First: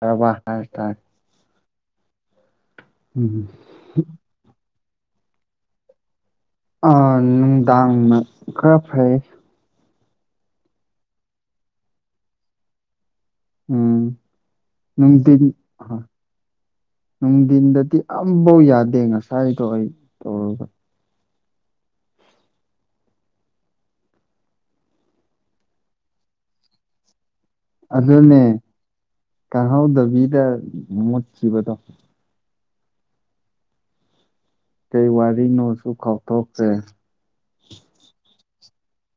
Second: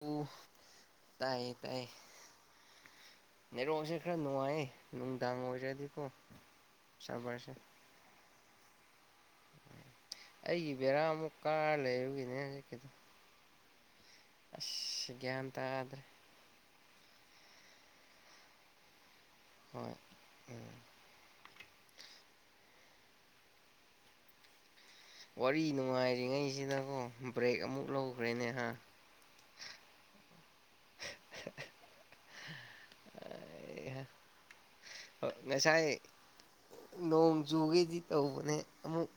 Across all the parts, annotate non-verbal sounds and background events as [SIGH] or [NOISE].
ꯎ ꯇꯥꯔ‌ꯦ-ꯇꯥꯔ‌ꯦ ꯇꯥꯏꯌꯦ ꯎꯝ ꯇꯥꯏꯌꯦꯔꯣꯁꯤꯦ ꯈꯔ ꯅꯨꯡꯉꯥꯏꯌꯦ ꯅꯨꯡꯗꯥꯡ ꯑꯣꯏꯔꯗꯤꯀꯣ ꯑ ꯁꯥꯔꯚꯔꯁꯦ ꯅꯨꯡꯗꯥꯡꯅ ꯈꯔ ꯐꯩ ꯑꯩꯒꯤ ꯕꯦꯔꯥꯃꯨꯛ ꯀꯥꯔ ꯂꯩꯔꯨꯒꯤꯅꯦ ꯍꯧꯖꯤꯛꯀꯤꯗꯣ ꯎꯝ ꯑꯁ ꯅꯪꯗꯤ ꯒ꯭ꯌꯥꯟ ꯇꯥꯗ꯭ꯔꯦ ꯅꯨꯡꯊꯤꯟꯗꯗꯤ ꯑꯃꯕꯧ ꯌꯥꯗꯦ ꯉꯁꯥꯏꯗꯣ ꯑꯩ ꯍꯣꯏ ꯇꯧꯔꯒ ꯋꯥꯔꯤ ꯅꯨꯡꯉꯥꯏꯔꯤꯉꯩꯁꯤꯅꯀꯣ ꯑꯗꯨꯅꯦ ꯀꯪꯍꯧꯗꯕꯤꯗ ꯃꯨꯠꯈꯤꯕꯗꯣ ꯑꯦ [INAUDIBLE] ꯀꯩ ꯋꯥꯔꯤꯅꯣꯁꯨ ꯈꯥꯎꯊꯣꯛꯇ꯭ꯔꯦ ꯅꯣꯡ ꯆꯖꯨꯒꯩꯗꯤ ꯇꯧꯕꯅꯦ ꯑꯃꯨꯛ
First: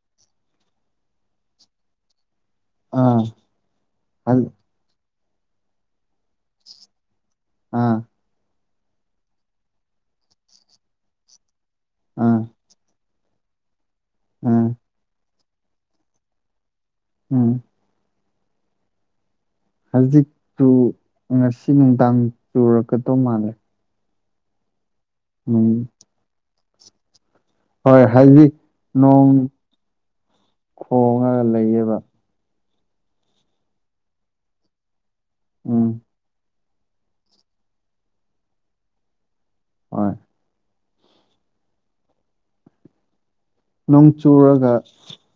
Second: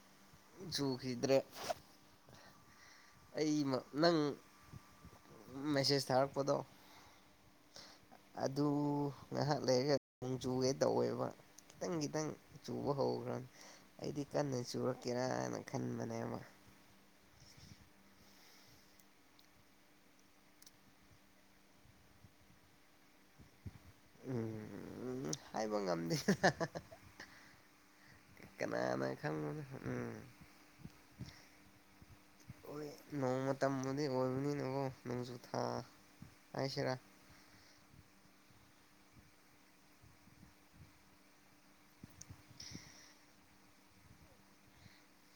ꯆꯨꯈꯤꯗ꯭ꯔꯦ ꯑꯥ ꯑꯩ ꯅꯪ ꯃꯦꯁꯦꯁ ꯊꯥꯔꯛꯄꯗꯣ ꯑꯥ ꯑꯗꯨ ꯉꯥꯏꯍꯥꯛ ꯂꯩꯔꯒ ꯅꯣꯡ ꯆꯨꯒꯦ ꯇꯧꯋꯦꯕ ꯈꯤꯇꯪ-ꯈꯤꯇꯪ ꯑꯥ ꯆꯨꯕ ꯍꯧꯈ꯭ꯔꯅꯤ ꯑꯩꯗꯤ ꯀꯟꯅ ꯎꯝ ꯆꯨꯔꯛꯀꯦꯔꯥꯅ ꯈꯟꯕꯅꯦꯕ ꯎꯝ ꯍꯧꯖꯤꯛꯇꯨ ꯉꯁꯤ ꯅꯨꯡꯗꯥꯡ ꯆꯨꯔꯛꯀꯗꯧ ꯃꯥꯜꯂꯦ ꯎꯝ ꯎꯝ ꯍꯥꯏꯥꯏꯕ ꯉꯝꯗ‌ꯦ ꯍꯣꯏ ꯍꯥꯏꯗꯤ ꯅꯣꯡ ꯈꯪꯕꯅꯣ ꯎꯝ ꯈꯣꯡꯉꯒ ꯂꯩꯌꯦꯕ ꯍꯣꯏ ꯅꯣꯡꯃ ꯇꯕꯨꯗꯤ ꯑꯣꯏꯕꯅꯤꯅꯦꯕꯣ ꯅꯣꯡꯖꯨ ꯊꯥ ꯎꯝ ꯍꯥꯏꯁꯤꯔꯥ ꯍꯣꯏ [UNINTELLIGIBLE] ꯅꯣꯡ ꯆꯨꯔꯒ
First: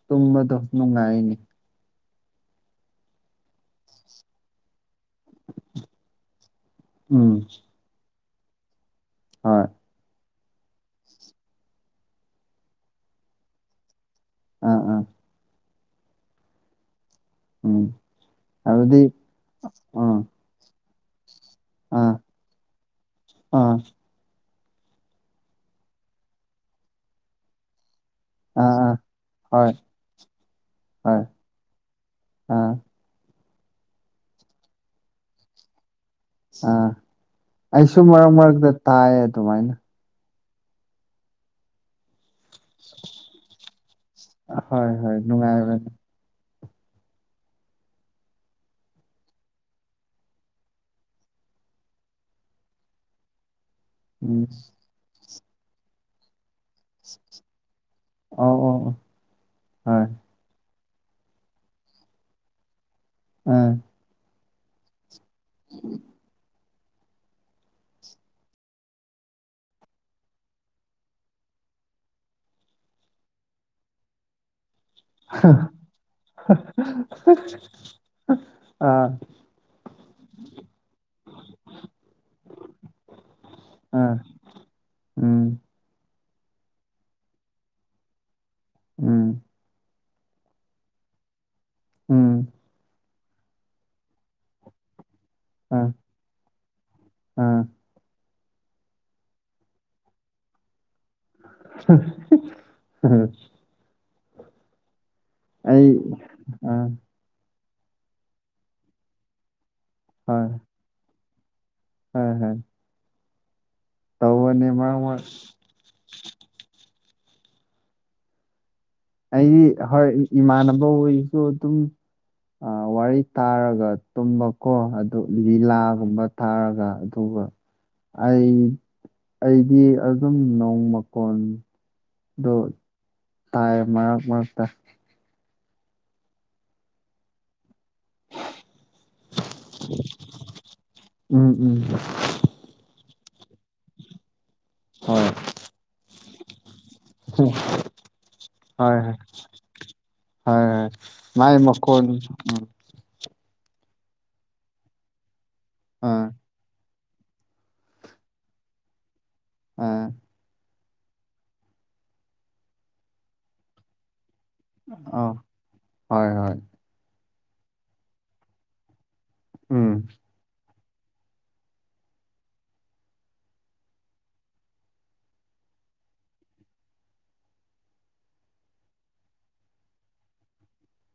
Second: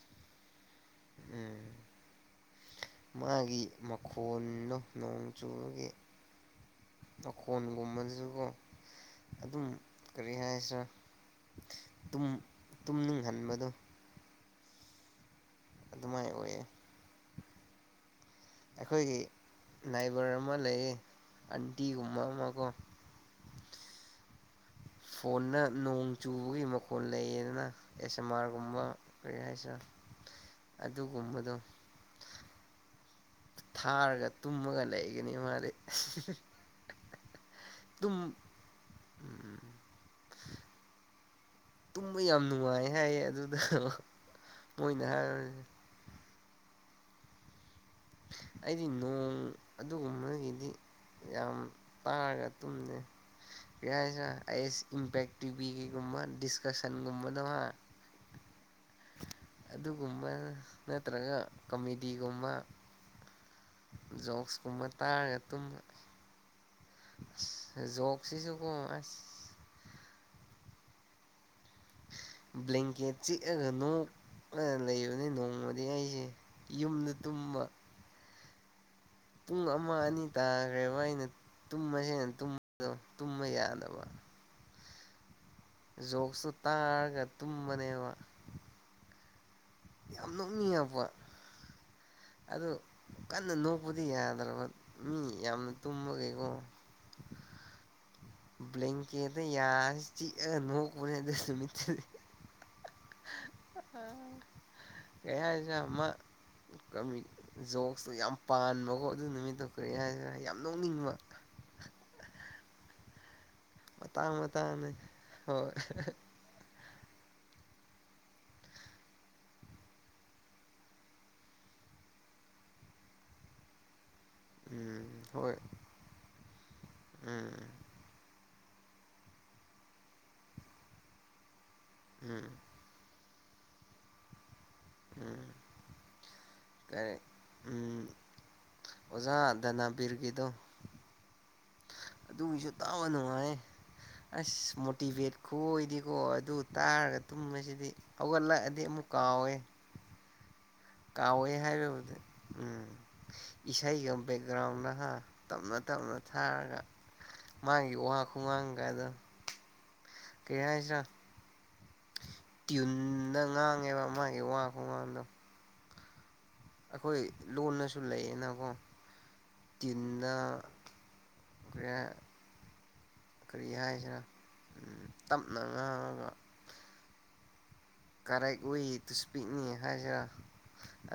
ꯇꯨꯝꯕꯗꯣ ꯅꯨꯡꯉꯥꯏꯅꯤ ꯑ ꯃꯥꯒꯤ ꯃꯈꯣꯟꯗꯣ ꯅꯣꯡ꯫ ꯆꯨꯝꯕꯒꯤ ꯎꯝ ꯃꯈꯣꯟꯒꯨꯝꯕꯁꯨꯀꯣ ꯑꯗꯨꯝ ꯍꯣꯏ ꯀꯔꯤ ꯍꯥꯏꯁꯤꯔ ꯇꯨꯝꯅꯤꯡꯍꯟꯕꯗꯣ ꯑꯥ-ꯑꯥ ꯑꯗꯨꯃꯥꯏꯅ ꯑꯣꯏꯌꯦ ꯎꯝ ꯑꯗꯨꯗꯤ ꯑꯩꯈꯣꯏꯒꯤ ꯎꯝ ꯅꯥꯏꯕꯔ ꯑꯃ ꯂꯩꯌꯦ ꯑꯥ ꯑꯟꯇꯤꯒꯨꯝꯕ ꯑꯃ ꯀ‌ꯣ ꯑꯥ ꯐꯣꯟꯅ ꯅꯣꯡ ꯆꯨꯕꯒꯤ ꯃꯈꯣꯟꯜ ꯂꯩꯌꯦꯗꯅ ꯑꯦꯁ ꯑꯦꯝ ꯑꯥ ꯑꯥꯔꯒꯨꯝꯕ ꯑꯥ ꯀꯔꯤ ꯍꯥꯏꯁꯦ ꯍꯣꯏ ꯍꯣꯏ ꯑꯗꯨꯒꯨꯝꯕꯗꯣ ꯑꯥ ꯊꯥꯔꯒ ꯇꯨꯝꯃꯒ ꯂꯩꯒꯅꯤ ꯃꯥꯗꯤ ꯑꯥ ꯑꯩꯁꯨ ꯇꯨꯝ ꯃꯔꯛ-ꯃꯔꯛꯇ ꯇꯥꯏ ꯎꯝ ꯑꯗꯨꯃꯥꯏꯅ ꯇꯨꯝꯕ ꯌꯥꯝ ꯅꯨꯡꯉꯥꯏ ꯍꯥꯏꯌꯦ ꯑꯗꯨꯗ ꯍꯣꯏ ꯃꯣꯏꯅ ꯍꯣꯏ [INAUDIBLE] ꯅꯨꯡꯉꯥꯏꯕꯅꯤ ꯑꯩꯗꯤ ꯅꯣꯡ ꯑꯗꯨꯒꯨꯝꯕꯒꯤꯗꯤ ꯌꯥꯝ ꯇꯥꯔꯒ ꯇꯨꯝꯗꯦ ꯀꯩ ꯍꯥ‌ꯏꯖꯤꯔꯥ ꯎꯝ ꯑꯥꯏ ꯑꯦꯁ ꯏꯝꯄꯦꯛ ꯇꯤꯚꯤꯒꯤꯒꯨꯝꯕ ꯗꯤꯁꯀꯁꯟꯒꯨꯝꯕꯗ‌ꯣ ꯍꯥ ꯑꯧ ꯑꯧ ꯑꯣ ꯍꯣꯏ ꯑꯗꯨꯒꯨꯝꯕ ꯅꯠꯇ꯭ꯔꯒ ꯀ‌ꯃꯦꯗꯤꯒꯨꯝꯕ ꯎꯝ ꯖꯣꯛꯁꯀꯨꯝꯕ ꯇꯥꯔꯒ ꯇꯨꯝꯕ ꯑꯁ ꯖꯣꯛꯁꯤꯁꯨꯀꯣ ꯑꯁ ꯕ꯭ꯂꯦꯟꯀꯦꯠ ꯆꯤꯛꯑꯒ ꯅ‌ꯣꯛꯂꯒ ꯂꯩꯕ ꯅꯦ ꯅꯣꯡꯃꯗꯤ ꯑꯩꯖꯦ ꯌꯨꯝꯗ ꯇꯨꯝꯕ ꯑꯥ ꯄꯨꯡ ꯑꯃ ꯑꯅꯤ ꯇꯥꯒ꯭ꯔꯦꯕ ꯑꯩꯅ ꯇꯨꯝꯃꯖꯦꯅ ꯇꯨꯝꯕꯗꯣ ꯇꯨꯝꯕ ꯌꯥꯗꯕ ꯑꯥ ꯎꯝ ꯖꯣꯛꯁꯨ ꯇꯥꯔꯒ ꯇꯨꯝꯕꯅꯦꯕ ꯎꯝ ꯌꯥꯝ ꯅꯣꯛꯅꯤꯡꯉꯛꯄ ꯎꯝ ꯑꯗꯨ ꯀꯟꯅ ꯅꯣꯛꯄꯗꯤ ꯌꯥꯗ꯭ꯔꯕ ꯃꯤ ꯌꯥꯝꯅ ꯑꯥ ꯇꯨꯝꯕꯒꯤꯀꯣ ꯑꯥ ꯕ꯭ꯂꯦꯡꯀꯦꯗ ꯌꯥꯅ ꯆꯤꯛꯑꯒ ꯅꯣꯛꯄꯅ‌ꯦ ꯑꯗꯨ ꯅꯨꯃꯤꯠ ꯎꯝ ꯀꯩ ꯍꯥꯏꯖꯤꯔꯥ ꯑꯩ ꯑꯃ ꯑꯥ ꯀꯃꯤ ꯖꯣꯛꯁꯇꯨ ꯌꯥꯝ ꯄꯥꯟꯕꯀꯣ ꯑꯗꯨ ꯅꯨꯃꯤꯠꯇꯨ ꯀꯔꯤ ꯍꯥꯏꯖꯤꯔ ꯍꯣꯏ ꯌꯥꯝ ꯅꯣꯛꯅꯤꯡꯕ ꯍꯣꯏ ꯍꯣꯏ ꯃꯇꯥꯡ ꯇꯧꯕꯅꯦ ꯃꯇꯥꯡꯅꯦ ꯃꯔꯛ ꯃꯔꯛ ꯍꯣꯏ [UNINTELLIGIBLE] ꯑꯩꯗꯤ ꯍꯣꯏ ꯏꯃꯥꯟꯅꯕ ꯑꯣꯏꯌꯨꯁꯨ ꯑꯗꯨꯝ ꯑꯥ ꯋꯥꯔꯤ ꯇꯥꯔꯒ ꯇꯨꯝꯕꯀꯣ ꯎꯝ ꯑꯗꯨ ꯍꯣꯏ ꯔꯤꯂꯤꯂꯥꯒꯨꯝꯕ ꯊꯥꯔꯒ ꯑꯗꯨꯒ ꯎꯝ ꯑꯩ ꯑꯩꯗꯤ ꯑꯗꯨꯝ ꯅꯣꯡ ꯃꯀꯣꯟ ꯎꯝ ꯑꯗꯣ ꯇꯥꯏꯌꯦ ꯃꯔꯛ ꯃꯔꯛꯇ ꯎꯝ ꯀꯔꯤ ꯎꯝ ꯑꯣꯖꯥ ꯗꯅꯕꯤꯔꯒꯤꯗꯣ ꯎꯝ ꯎꯝ ꯑꯗꯨꯒꯤꯖꯨ ꯇꯥꯕ ꯅꯨꯡꯉꯥꯏꯌꯦ ꯑꯁ ꯍꯣꯏ ꯃꯣꯇꯤꯚꯦꯠ ꯈꯨꯑꯣꯏꯗꯤꯀꯣ ꯑꯗꯨ ꯇꯥꯔꯒ ꯍꯣꯏ ꯇꯨꯝꯕꯁꯤꯗꯤ ꯍꯧꯒꯠꯂꯛꯑꯗꯤ ꯍꯣꯏ ꯑꯃꯨꯛ ꯀꯥꯎꯋꯦ ꯍꯣꯏ ꯍꯣꯏ ꯃꯥꯏ ꯀꯥꯎꯋꯦꯍꯦ ꯃꯈꯣꯟ ꯍꯥꯏꯕꯕꯨꯗꯤ ꯎꯝ ꯏꯁꯩꯒ ꯕꯦꯛꯒ꯭ꯔꯥꯎꯟꯅꯥ‌‌ꯍꯥ‌ ꯇꯞꯅ ꯇꯞꯅ ꯑꯥ ꯊꯥꯔꯒ ꯃꯥꯒꯤ ꯋꯥ ꯈꯨꯉꯥꯡꯒꯥꯗ‌ꯣ ꯑꯣ ꯀꯩ ꯍꯥꯏꯖꯤꯔꯥ ꯇ꯭ꯌꯨꯟꯗ ꯉꯥꯡꯉꯦꯕ ꯃꯥꯒꯤ ꯋꯥ ꯈꯨꯉꯥꯡꯗꯣ ꯑꯧ ꯍꯣꯏ ꯍꯣꯏ ꯑꯩꯈꯣꯏ ꯂꯣꯟꯅꯁꯨ ꯂꯩꯌꯦꯅꯀꯣ ꯎꯝ ꯇꯤꯟꯅ ꯀꯔꯤꯍꯥꯏ ꯀꯔꯤ ꯍꯥꯏꯁꯤꯔꯥ ꯇꯞꯅ ꯉꯥꯡꯉꯒ ꯀꯔ‌‌ꯦꯛ ꯋꯦ ꯇꯨ ꯁ꯭ꯄꯤꯛꯅꯤ ꯍꯥꯏꯖꯤꯔꯥ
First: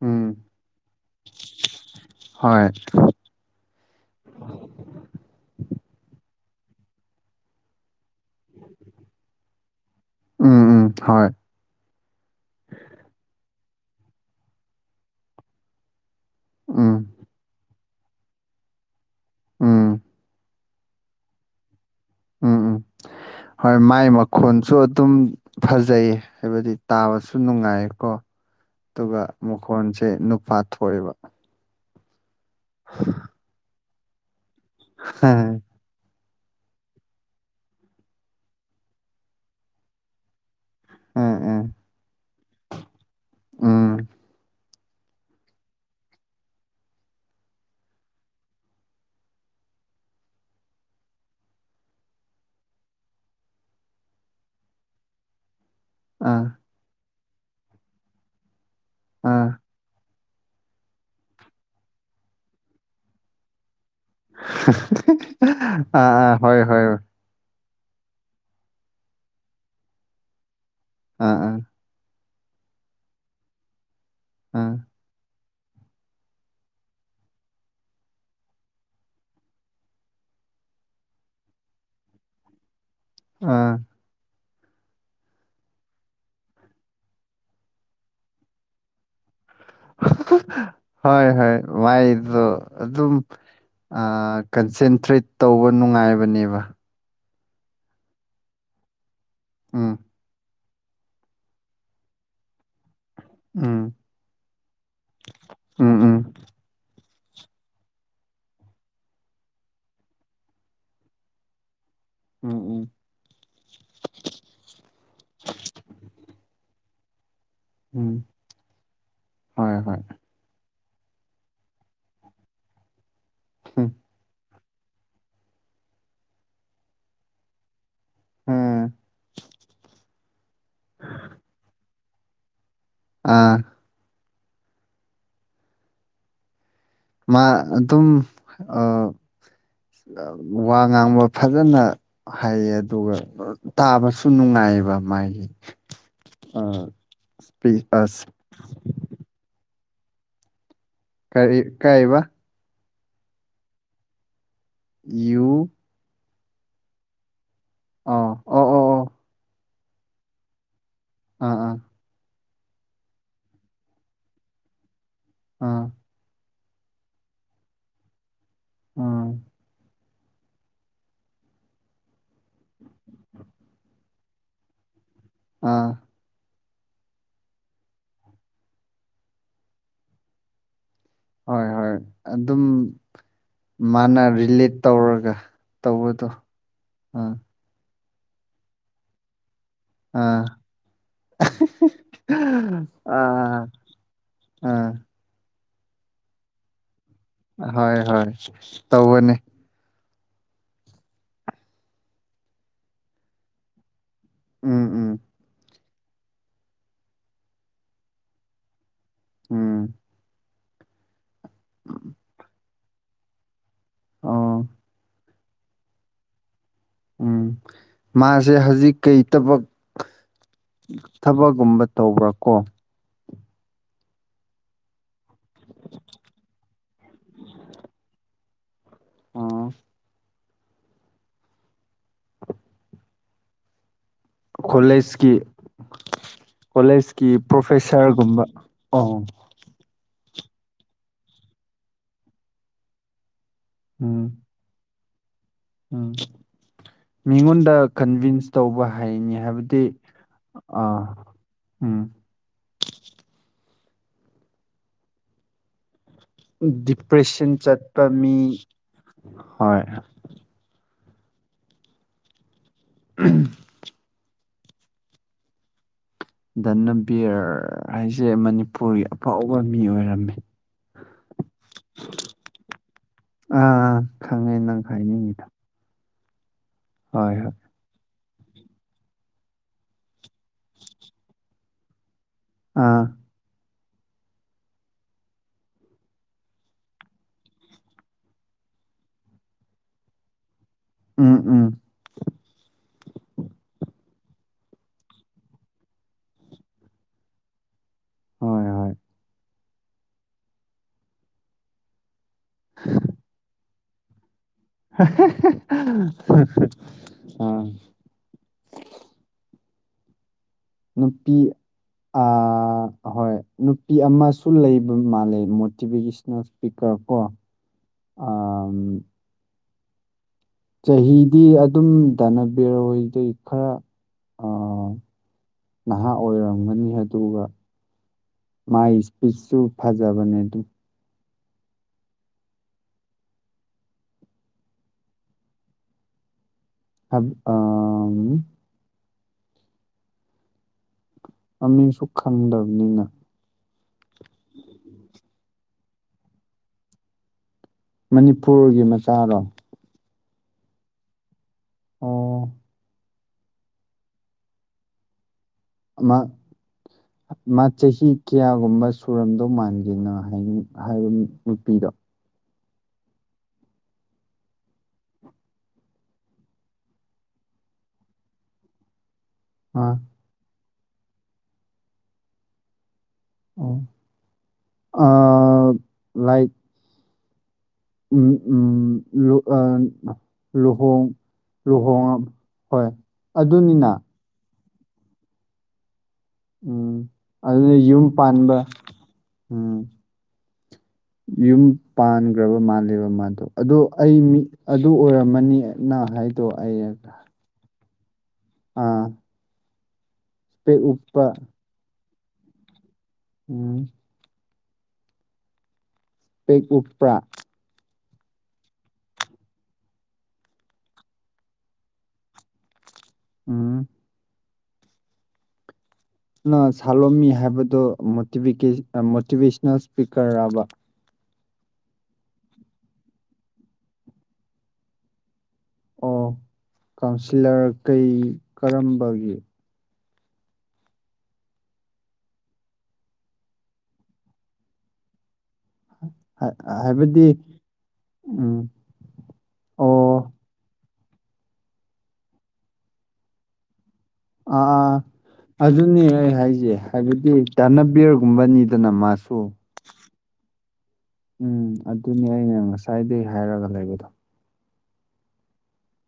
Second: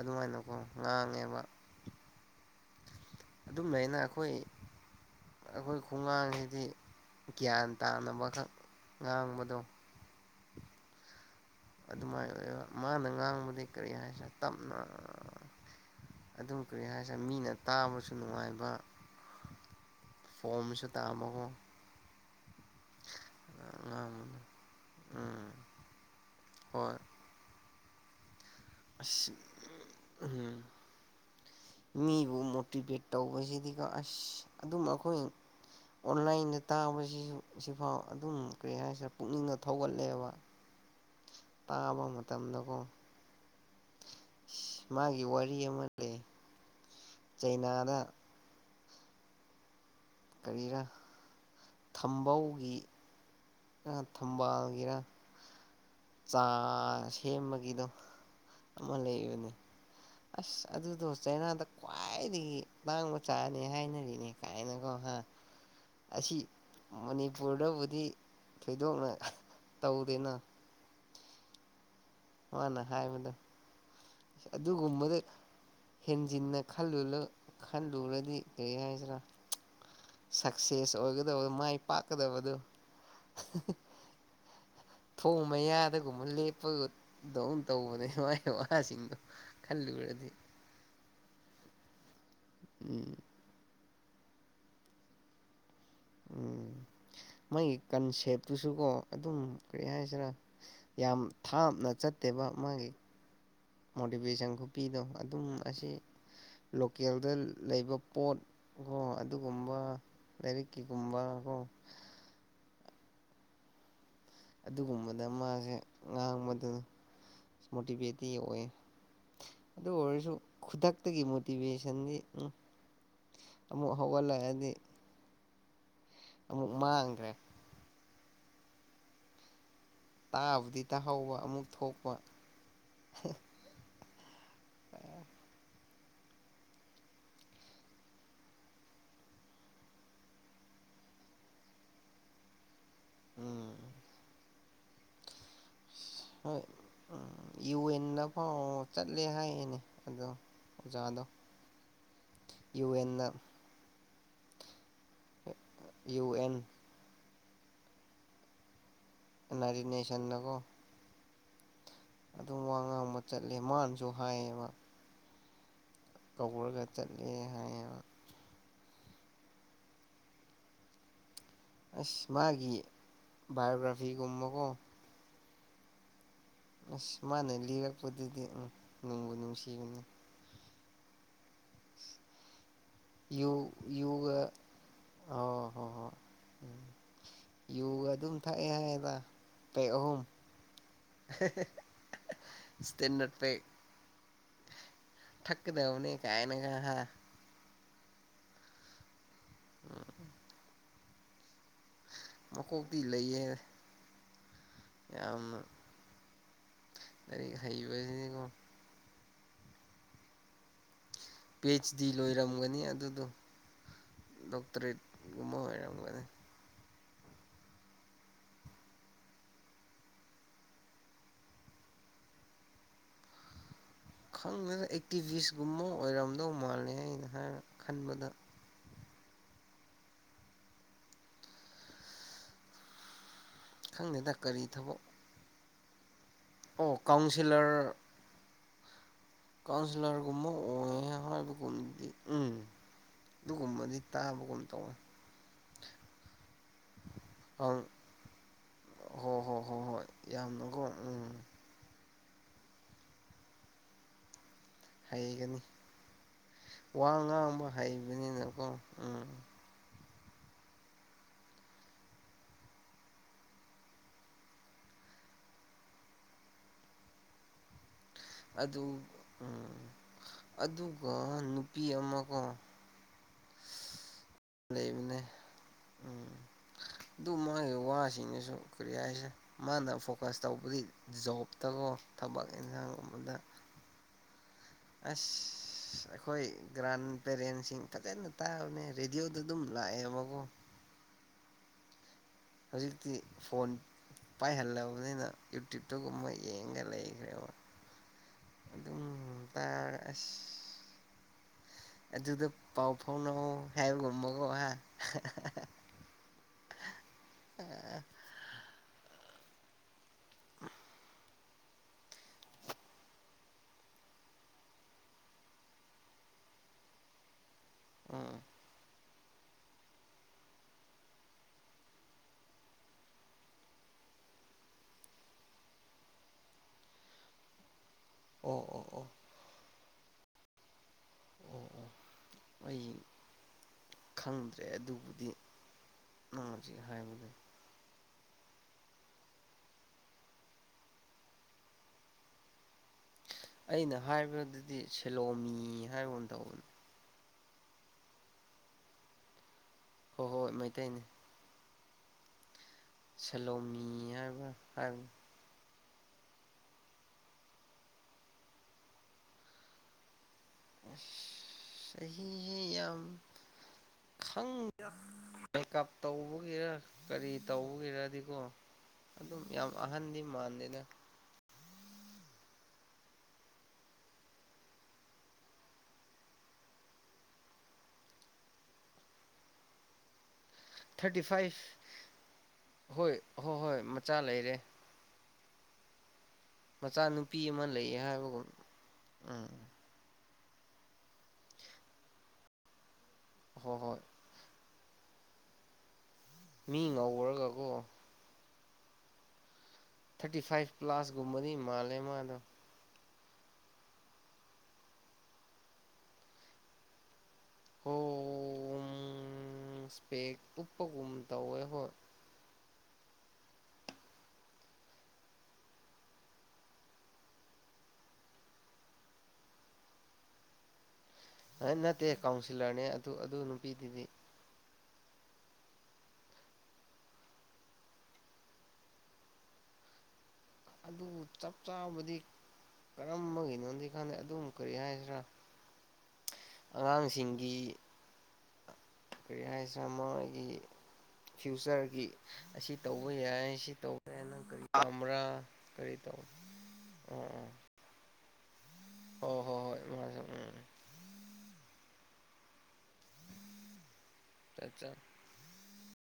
ꯎꯝ ꯉꯥꯡꯉꯦꯕ ꯍꯣꯏ ꯑꯗꯨꯝꯃꯥꯏꯅ ꯑꯩꯈꯣꯏ ꯑꯈꯣꯏ ꯈꯨꯡꯉꯥꯡꯁꯤꯗꯤ ꯒ꯭ꯌꯥꯟ ꯇꯥꯅꯕ ꯈꯛ ꯉꯥꯡꯕꯗꯣ ꯎꯝ ꯎꯝ ꯍꯣꯏ ꯑꯗꯨꯃꯥꯏꯅ ꯑꯣꯏꯕ ꯃꯥꯅ ꯉꯥꯡꯕꯗꯤ ꯀꯔꯤ ꯍꯥꯏꯁꯤꯔꯥ ꯇꯞꯅ ꯑꯗꯨꯝ ꯀꯔꯤ ꯎꯝ ꯍꯥꯏꯁꯤꯔꯥ ꯃꯤꯅ ꯇꯥꯕꯁꯨ ꯅꯨꯡꯉꯥꯏꯕ ꯎꯝ ꯐꯣꯝꯁꯨ ꯇꯥꯃꯣ ꯎꯝ-ꯎꯝ ꯍꯣꯏ ꯃꯥꯏ ꯉꯥꯡꯕꯗꯣ ꯃꯈꯣꯟꯁꯨ ꯑꯗꯨꯝ ꯎꯝ ꯐꯖꯩꯌꯦ ꯍꯥꯏꯕꯗꯤ ꯍꯣꯏ ꯇꯥꯕꯁꯨ ꯅꯨꯡꯉꯥꯏꯀꯣ ꯑꯗꯨꯒ ꯑꯁ ꯃꯈꯣꯟꯁꯦ ꯅꯨꯄꯥ ꯎꯝ ꯊꯣꯛꯑꯦꯕ ꯃꯤꯕꯨ ꯃꯣꯇꯤꯚꯦꯠ ꯇꯧꯕꯁꯤꯗꯤꯀꯣ ꯑꯁ ꯑꯗꯨꯝ ꯑꯩꯈꯣꯏ ꯍꯥꯏ ꯑꯣꯟꯂꯥꯏꯟꯗ ꯇꯥꯕꯁꯤꯁꯨ ꯁꯤꯐꯥꯎ ꯑꯗꯨꯝ ꯀꯔꯤ ꯍꯥꯏꯁꯤꯔ ꯄꯨꯛꯅꯤꯡꯗ ꯊꯧꯒꯠꯂꯦꯕ꯫ ꯎꯝ ꯎꯝ ꯇꯥꯕ ꯃꯇꯝꯗꯀꯣ ꯎꯝ ꯑꯁ ꯃꯥꯒꯤ ꯋꯥꯔꯤ ꯑꯃ ꯂꯩ ꯆꯩꯅꯥꯗ ꯀꯔꯤꯔ ꯊꯝꯕꯧꯒꯤ ꯊꯝꯕꯥꯜꯒꯤꯔ ꯆꯥ ꯑꯥ ꯁꯦꯝꯕꯒꯤꯗꯣ ꯑꯃ ꯂꯩꯕꯅꯦ ꯑꯥ ꯑꯁ ꯑꯗꯨꯗꯣ ꯆꯩꯅꯥꯗ ꯈ꯭ꯋꯥꯏꯗꯒꯤ ꯇꯥꯡꯕ ꯆꯥꯅꯤ ꯍꯥꯏꯅꯔꯤ ꯀꯥꯏꯅꯒꯣ ꯍꯥ ꯑꯥ ꯑꯥ ꯑꯁꯤ ꯍꯣꯏ ꯍꯣꯏ ꯃꯅꯤ꯫ ꯃꯅꯤꯄꯨꯔꯗꯕꯨꯗꯤ ꯊꯣꯏꯗꯣꯛꯅ ꯇꯧꯗꯦꯅ ꯑꯥ ꯑꯥ꯫ ꯃꯥꯅ ꯍꯥꯏꯕꯗꯣ ꯑꯥ ꯑꯗꯨꯒꯨꯝꯕꯗꯤ꯫ ꯍꯦꯟꯖꯤꯟꯅ ꯈꯜꯂꯨꯂ ꯈꯜꯂꯨꯔꯗꯤ ꯀꯔꯤ ꯍꯥꯏꯁꯤꯔꯥ꯫ ꯁꯛꯁꯦꯁ ꯑꯣꯏꯒꯗꯕ ꯃꯥꯏ ꯄꯥꯛꯀꯗꯕꯗꯣ ꯑꯥ ꯊꯣꯡ ꯃꯌꯥꯗꯒꯨꯝꯕ ꯂꯦꯞꯄꯒ ꯗꯨꯝ ꯇꯧꯕꯅꯦ ꯃꯥꯏ ꯋꯥꯁꯤꯡꯗꯣ ꯈꯜꯂꯨꯔꯗꯤ ꯍꯣꯏ ꯍꯣꯏ ꯃꯥꯏꯗꯣ ꯑꯗꯨꯝ꯫ ꯎꯝ ꯑꯥ ꯀꯟꯁꯦꯟꯇ꯭ꯔꯦꯠ ꯇꯧꯕ ꯅꯨꯡꯉꯥꯏ꯫ ꯎꯝ ꯃꯣꯏꯒꯤ ꯀꯟꯁꯦꯞꯇꯨꯁꯨꯀꯣ ꯑꯗꯨꯝ ꯀꯔꯤ ꯎꯝ ꯍꯥꯏꯁꯤꯔꯥ꯫ ꯌꯥꯝ ꯊꯥꯞꯅ ꯆꯠꯇꯦꯕ ꯃꯥꯒꯤ ꯎꯝ꯫ ꯃꯣꯇꯤꯚꯦꯁꯟ ꯈꯨꯄꯤꯗꯣ ꯑꯗꯨꯝ ꯑꯁꯤ ꯎꯝ ꯎꯝ ꯂꯣꯀꯦꯜꯗ ꯂꯩꯕ ꯄꯣꯠ ꯀꯣ ꯑꯗꯨꯒꯨꯝꯕ꯫ ꯂꯩꯔꯤꯛꯀꯤ ꯀꯨꯝꯕꯀꯣ ꯎꯝ ꯎꯝ ꯑꯗꯨꯒꯨꯝꯕꯗ ꯃꯥꯖꯦ ꯉꯥꯡꯕꯗꯨ꯫ ꯎꯝ ꯃꯣꯇꯤꯚꯦꯠꯇꯤ ꯑꯣꯏ ꯍꯣꯏ ꯑꯗꯨ ꯍꯣꯏ ꯑꯣꯏꯔꯁꯨ ꯈꯨꯗꯛꯇꯒꯤ ꯃꯣꯇꯤꯚꯦꯁꯟꯗꯤ ꯎꯝ ꯎꯝ ꯑꯃꯨꯛ ꯍꯧꯒꯠꯂꯛꯑꯗꯤ꯫ ꯑꯃꯨꯛ ꯃꯥꯡꯒ꯭ꯔꯦ꯫ ꯎꯝ ꯇꯥꯕꯨꯗꯤ ꯇꯥꯍꯧꯕ ꯑꯃꯨꯛ ꯊꯣꯛꯄ꯫ ꯑꯥ ꯑꯦ ꯃꯥ ꯑꯗꯨꯝ ꯑ꯫ ꯋꯥ ꯉꯥꯡꯕ ꯐꯖꯅ ꯍꯩꯌꯦ ꯑꯗꯨꯒ꯫ ꯎꯝ ꯇꯥꯕꯁꯨ ꯅꯨꯡꯉꯥꯏꯑꯦꯕ ꯃꯥꯏꯗꯤ ꯍꯣꯏ ꯎꯝ ꯌꯨ ꯑꯦꯟ ꯑꯁ ꯐꯥꯎ ꯆꯠꯂꯦ ꯍꯥꯏꯌꯦꯅꯦ ꯑꯗꯨ ꯑꯣꯖꯥꯗꯣ꯫ ꯀꯔꯤ ꯀꯥꯏꯕ you and you you and. ꯑ ꯑꯣ꯫ ꯑꯣ ꯅꯔꯤꯅꯦꯁꯟꯗꯒꯣ ꯑꯥ ꯑꯥ꯫ ꯑꯗꯨꯝ ꯋꯥ ꯉꯥꯡꯕ ꯆꯠꯂꯦ ꯃꯥꯅꯁꯨ ꯍꯥꯏꯌꯦꯕ꯫ ꯑꯥ ꯀꯧꯔꯒ ꯆꯠꯂꯦ ꯍꯥꯏꯌꯦꯕ ꯎꯝ꯫ ꯑꯁ ꯃꯥꯒꯤ ꯕꯥꯏꯑꯣꯒ꯭ꯔꯥꯐꯤꯒꯨꯝꯕꯀꯣ ꯑꯥ꯫ ꯑꯁ ꯃꯥꯅ ꯂꯤꯔꯛꯄꯗꯨꯗꯤ ꯎꯝ ꯅꯣꯡꯕꯨ ꯅꯨꯡꯁꯤꯕꯅꯤ ꯍꯣꯏ ꯍꯣꯏ ꯑꯗꯨꯝ꯫ ꯌꯨ ꯃꯥꯅ ꯌꯨꯒ ꯔꯤꯂꯤꯠ ꯇꯧꯔꯒ ꯑꯣ ꯍꯣꯏ ꯍꯣꯏ ꯇꯧꯕꯗꯣ ꯎꯝ ꯑꯥ꯫ ꯌꯨꯒ ꯑꯗꯨꯝ ꯊꯛꯑꯦ ꯍꯥꯏꯗ ꯄꯦꯛ ꯑꯍꯨꯝ ꯑꯥ ꯁ꯭ꯇꯦꯟꯗꯔ ꯄꯦꯛ꯫ ꯑꯥ ꯑꯥ ꯊꯛꯀꯗꯧꯕꯅꯤ ꯀꯥꯏꯅꯒ ꯍꯥ ꯍꯣꯏ ꯍꯣꯏ ꯇꯧꯕꯅꯦ꯫ ꯃꯀꯣꯛꯇꯤ ꯂꯩꯌꯦ ꯎꯝ ꯎꯝ ꯌꯥꯝꯅ ꯂꯥꯏꯔꯤꯛ ꯍꯩꯕꯅꯤꯀꯣ꯫ ꯎꯝ ꯄꯤ ꯑꯩꯆ ꯗꯤ ꯂꯣꯏꯔꯝꯒꯅꯤ ꯑꯗꯨꯗꯣ ꯑꯣ ꯗꯣꯛꯇꯔꯦꯠꯒꯨꯝꯕ ꯑꯣꯏꯔꯝꯒꯅꯤ ꯎꯝ ꯃꯥꯁꯦ ꯍꯧꯖꯤꯛ ꯀꯩ ꯊꯕꯛ꯫ ꯊꯕꯛꯒꯨꯝꯕ ꯇꯧꯕ꯭ꯔꯥ ꯀꯣ ꯈꯪꯗꯦꯗ ꯑꯦꯛꯇꯤꯚꯤꯁꯒꯨꯝꯕ ꯑꯣꯏꯔꯝꯗꯧ ꯃꯥꯜꯂꯦ ꯑꯩꯅ ꯍꯥꯏꯅ ꯈꯟꯕꯗ꯫ ꯑꯣ꯫ ꯈꯪꯗꯗ ꯀꯣꯂꯦꯖꯀꯤ ꯑꯣ ꯀꯣꯂꯦꯖꯀꯤ ꯀꯥꯎꯟꯁꯤꯂꯔ ꯄ꯭ꯔꯣꯐꯦꯁꯔꯒꯨꯝꯕ ꯑ ꯀꯥꯎꯟꯁꯤꯂꯔ ꯀꯨꯝꯕ ꯑꯣ ꯍꯕ ꯀꯨꯝꯗꯤ ꯎꯝ ꯑꯗꯨꯒꯨꯝꯕꯗꯤ ꯎꯝ ꯇꯥꯕꯒꯨꯝ ꯇꯧꯋꯦ꯫ ꯎꯝ꯫ ꯃꯤꯉꯣꯟꯗ ꯑꯪ ꯀꯟꯚꯤꯟꯁ ꯇꯧꯕ ꯍꯣ ꯍꯥꯏꯩꯅꯤ ꯍꯣ ꯍꯣ ꯍꯥꯏꯕꯗꯤ ꯍꯣꯏ ꯌꯥꯝꯅꯀꯣ ꯑꯥ ꯎꯝ ꯎꯝ ꯍꯩꯒꯅꯤ ꯋꯥ ꯗꯤꯄ꯭ꯔꯦꯁꯟ ꯉꯥꯡꯕ ꯆꯠꯄ ꯃꯤ ꯍꯩꯕꯅꯤꯅꯀꯣ ꯎꯝ꯫ ꯍꯣꯏ ꯎꯝ ꯅꯕꯤꯌꯔ ꯑꯩꯁꯦ ꯑꯗꯨ ꯃꯅꯤꯄꯨꯔꯒꯤ ꯑꯐꯥꯎꯕ ꯎꯝ ꯃꯤ ꯑꯣꯏꯔꯝꯃꯤ ꯑꯗꯨꯒ ꯅꯨꯄꯤ ꯑꯃꯀꯣ ꯑꯥ ꯈꯪꯉꯦ ꯅꯪ ꯂꯩꯕꯅꯦ ꯈꯥꯏꯅꯤꯗ ꯎꯝ ꯑꯗꯨ ꯃꯣꯏ ꯋꯥꯁꯤꯡꯅꯁꯨ ꯀꯔꯤ ꯍꯥꯏꯁꯦ ꯃꯥꯅ ꯐꯣꯀꯁ ꯇꯧꯕꯗꯤ ꯖꯣꯕꯇꯀꯣ ꯊꯕꯛ꯫ [UNINTELLIGIBLE] ꯑꯥ ꯑꯁ꯫ ꯑꯁ ꯑꯩꯈꯣꯏ ꯒ꯭ꯔꯥꯟ ꯄꯦꯔꯦꯟꯁꯤꯡ ꯐꯖꯅ ꯇꯥꯕꯅꯦ ꯔꯦꯗꯤꯑꯣꯗ ꯑꯗꯨꯝ ꯂꯥꯛꯑꯦꯕꯀꯣ ꯎꯝ ꯎꯝ꯫ ꯍꯧꯖꯤꯛꯇꯤ ꯐꯣꯟ꯫ ꯄꯥꯏꯍꯜꯂꯕꯅꯤꯅ ꯌꯨꯇ꯭ꯌꯨꯞꯇꯣ ꯃꯣꯏ ꯌꯦꯡꯉ ꯂꯩꯒ꯭ꯔꯦꯕ꯫ ꯍꯣꯏ ꯍꯣꯏ ꯑꯗꯨꯝ ꯇ ꯑꯁ ꯑꯗꯨꯗ ꯄꯥꯎ ꯐꯥꯎꯅꯍꯧ ꯍꯥꯏꯕꯒꯨꯝꯕꯀꯣ ꯍꯥ꯫ [UNINTELLIGIBLE] ꯑ ꯍ ꯅꯨꯄꯤ꯫ ꯑ ꯍꯣꯏ ꯅꯨꯄꯤ ꯑꯃꯁꯨ ꯂꯩꯕ ꯃꯥꯜꯂꯦ ꯃꯣꯇꯤꯚꯦꯁꯜ ꯄꯤꯀ꯭ꯔꯄꯣ꯫ [INAUDIBLE] ꯑꯝ꯫ ꯆꯍꯤꯗꯤ ꯑꯗꯨꯝ ꯊꯅꯕꯤꯔ ꯍꯣꯏꯗꯩ ꯈꯔ ꯑ ꯅꯍꯥ ꯑꯣꯏꯔꯝꯒꯅꯤ ꯑꯗꯨꯒ ꯑꯣ ꯑꯣ ꯃꯥꯏ ꯑꯣ ꯏꯁꯄꯤꯁꯁꯨ ꯐꯖꯕꯅꯦ ꯑꯗꯨꯝ꯫ ꯑꯣ ꯑꯣ ꯑꯩ ꯈꯪꯗ꯭ꯔꯦ ꯑꯗꯨꯕꯨꯗꯤ ꯅꯪ ꯍꯨꯖꯤꯛ ꯍꯥꯏꯕꯗꯣ ꯃꯃꯤꯡꯁꯨ ꯈꯪꯗꯕꯅꯤꯅ ꯑꯩꯅ ꯍꯥꯏꯕꯗꯨꯗꯤ ꯁꯦꯂꯣꯃꯤ ꯍꯥꯏꯕ ꯇꯧꯕꯅꯤ ꯃꯅꯤꯄꯨꯔꯒꯤ ꯃꯆꯥꯔꯣ ꯍꯣꯏ ꯍꯣꯏ ꯃꯩꯇꯩꯅꯤ ꯑꯣ ꯁꯦꯂꯣꯃꯤ ꯍꯥꯏꯕ ꯍꯥꯏꯕ ꯃꯥ ꯆꯍꯤ ꯀꯌꯥꯒꯨꯝꯕ ꯁꯨꯔꯝꯗꯧ ꯃꯥꯟꯒꯦꯅꯣ ꯍꯥꯏ ꯍꯥꯏꯔꯤꯕ ꯅꯨꯄꯤꯗꯣ ꯆꯍꯤꯌꯥꯝ ꯈꯪ ꯃꯦꯀꯞ ꯇꯧꯕꯒꯤꯔ ꯀꯔꯤ ꯇꯧꯕꯒꯤꯔꯗꯤꯀꯣ ꯑꯗꯨꯝ ꯌꯥꯝ ꯑꯥ ꯑꯍꯟꯗꯤ ꯃꯥꯟꯗꯦꯅ ꯑꯣ ꯂꯥꯏꯛ ꯎꯝ ꯎꯝ ꯂ ꯑ ꯂꯨꯍꯣꯡ ꯊꯥꯔꯇꯤ ꯐꯥꯏꯚ ꯂꯨꯍꯣꯡꯉꯛꯕ ꯍꯣꯏ ꯍꯣꯏ ꯍꯣꯏ ꯑꯗꯨꯅꯤꯅ ꯃꯆꯥ ꯂꯩꯔꯦ ꯎꯝ ꯃꯆꯥꯅꯨꯄꯤ ꯑꯃ ꯑꯗꯨꯅ ꯂꯩꯌꯦ ꯌꯨꯝ ꯍꯥꯏꯕꯒꯨꯝ ꯄꯥꯟꯕ ꯎꯝ ꯌꯨꯝ ꯄꯥꯟꯈ꯭ꯔꯕ ꯃꯥꯜꯂꯦꯕ ꯃꯥꯗꯣ ꯑꯗꯣ ꯍꯣꯏ ꯍꯣꯏ ꯑꯩ ꯃꯤ ꯑꯗꯨ ꯑꯣꯏꯔꯝꯃꯅꯤ ꯑꯩꯅ ꯍꯥꯏ ꯃꯤ ꯉꯧꯔꯒꯀꯣ ꯑꯥ ꯊꯥꯔꯇꯤ ꯐꯥꯏꯚ ꯄꯦꯛ ꯎꯞꯄ ꯄ꯭ꯂꯥꯁꯒꯨꯝꯕꯅꯤ ꯃꯥꯜꯂꯦ ꯃꯥꯗꯣ ꯎꯝ ꯁꯄꯦꯛ ꯎꯞꯄ꯭ꯔꯥ ꯍꯣ ꯏꯁꯄꯦꯛ ꯎꯞꯄꯒꯨꯝ ꯇꯧꯋꯦ ꯍꯣꯏ ꯎꯝ ꯁꯥꯂꯣꯃꯤ ꯍꯥꯏꯕꯗꯣ ꯃꯣꯇꯤꯚꯦꯁꯅꯦꯜ ꯏꯁꯄꯤꯀꯔꯕ ꯑ ꯅꯠꯇꯦ ꯀꯥꯎꯟꯁꯤꯜꯂꯔꯅꯦ ꯑꯗꯨ ꯑꯗꯨ ꯅꯨꯄꯤꯗꯨꯗꯤ ꯀꯥꯎꯟꯁꯤꯜꯂꯔ ꯀꯩ ꯀꯔꯝꯕꯒꯤ ꯑꯗꯨꯕꯨ ꯆꯞ ꯆꯥꯕꯗꯤ ꯀꯔꯝꯕꯒꯤꯅꯣꯗꯤ ꯈꯪꯗꯦ ꯑꯗꯨꯝ ꯀꯔꯤ ꯍꯥꯏꯁꯤꯔꯥ ꯍꯥꯏꯕꯗꯤ ꯑꯉꯥꯡꯁꯤꯡꯒꯤ ꯎꯝ ꯀꯔꯤ ꯍꯥꯏꯁꯤꯔ ꯑꯣ ꯃꯣꯏꯒꯤ ꯐ꯭ꯌꯨꯆꯔꯒꯤ ꯑꯁꯤ ꯇꯧꯕ ꯌꯥꯏ ꯁꯤ ꯇꯧꯕ ꯌꯥꯏ ꯅꯪ ꯀꯔꯤ ꯑꯥ ꯑꯥ ꯄꯥꯝꯕ꯭ꯔꯥ ꯀꯔꯤ ꯑꯗꯨꯅꯤ ꯇꯧ ꯑꯩ ꯍꯥꯏꯁꯦ ꯍꯥꯏꯕꯗꯤ ꯑꯥ ꯊꯅꯕꯤꯔ ꯀꯨꯝꯕꯅꯤꯗꯅ ꯑꯥ ꯃꯥꯁꯨ ꯍꯣꯏ ꯍꯣꯏ ꯍꯣꯏ ꯃꯥꯁꯨ ꯎꯝ ꯎꯝ ꯑꯗꯨꯅꯤ ꯑꯩꯅ ꯉꯁꯥꯏꯗꯒꯤ ꯍꯥꯏꯔꯒ ꯂꯩꯕꯗꯣ ꯆ ꯆ [INAUDIBLE]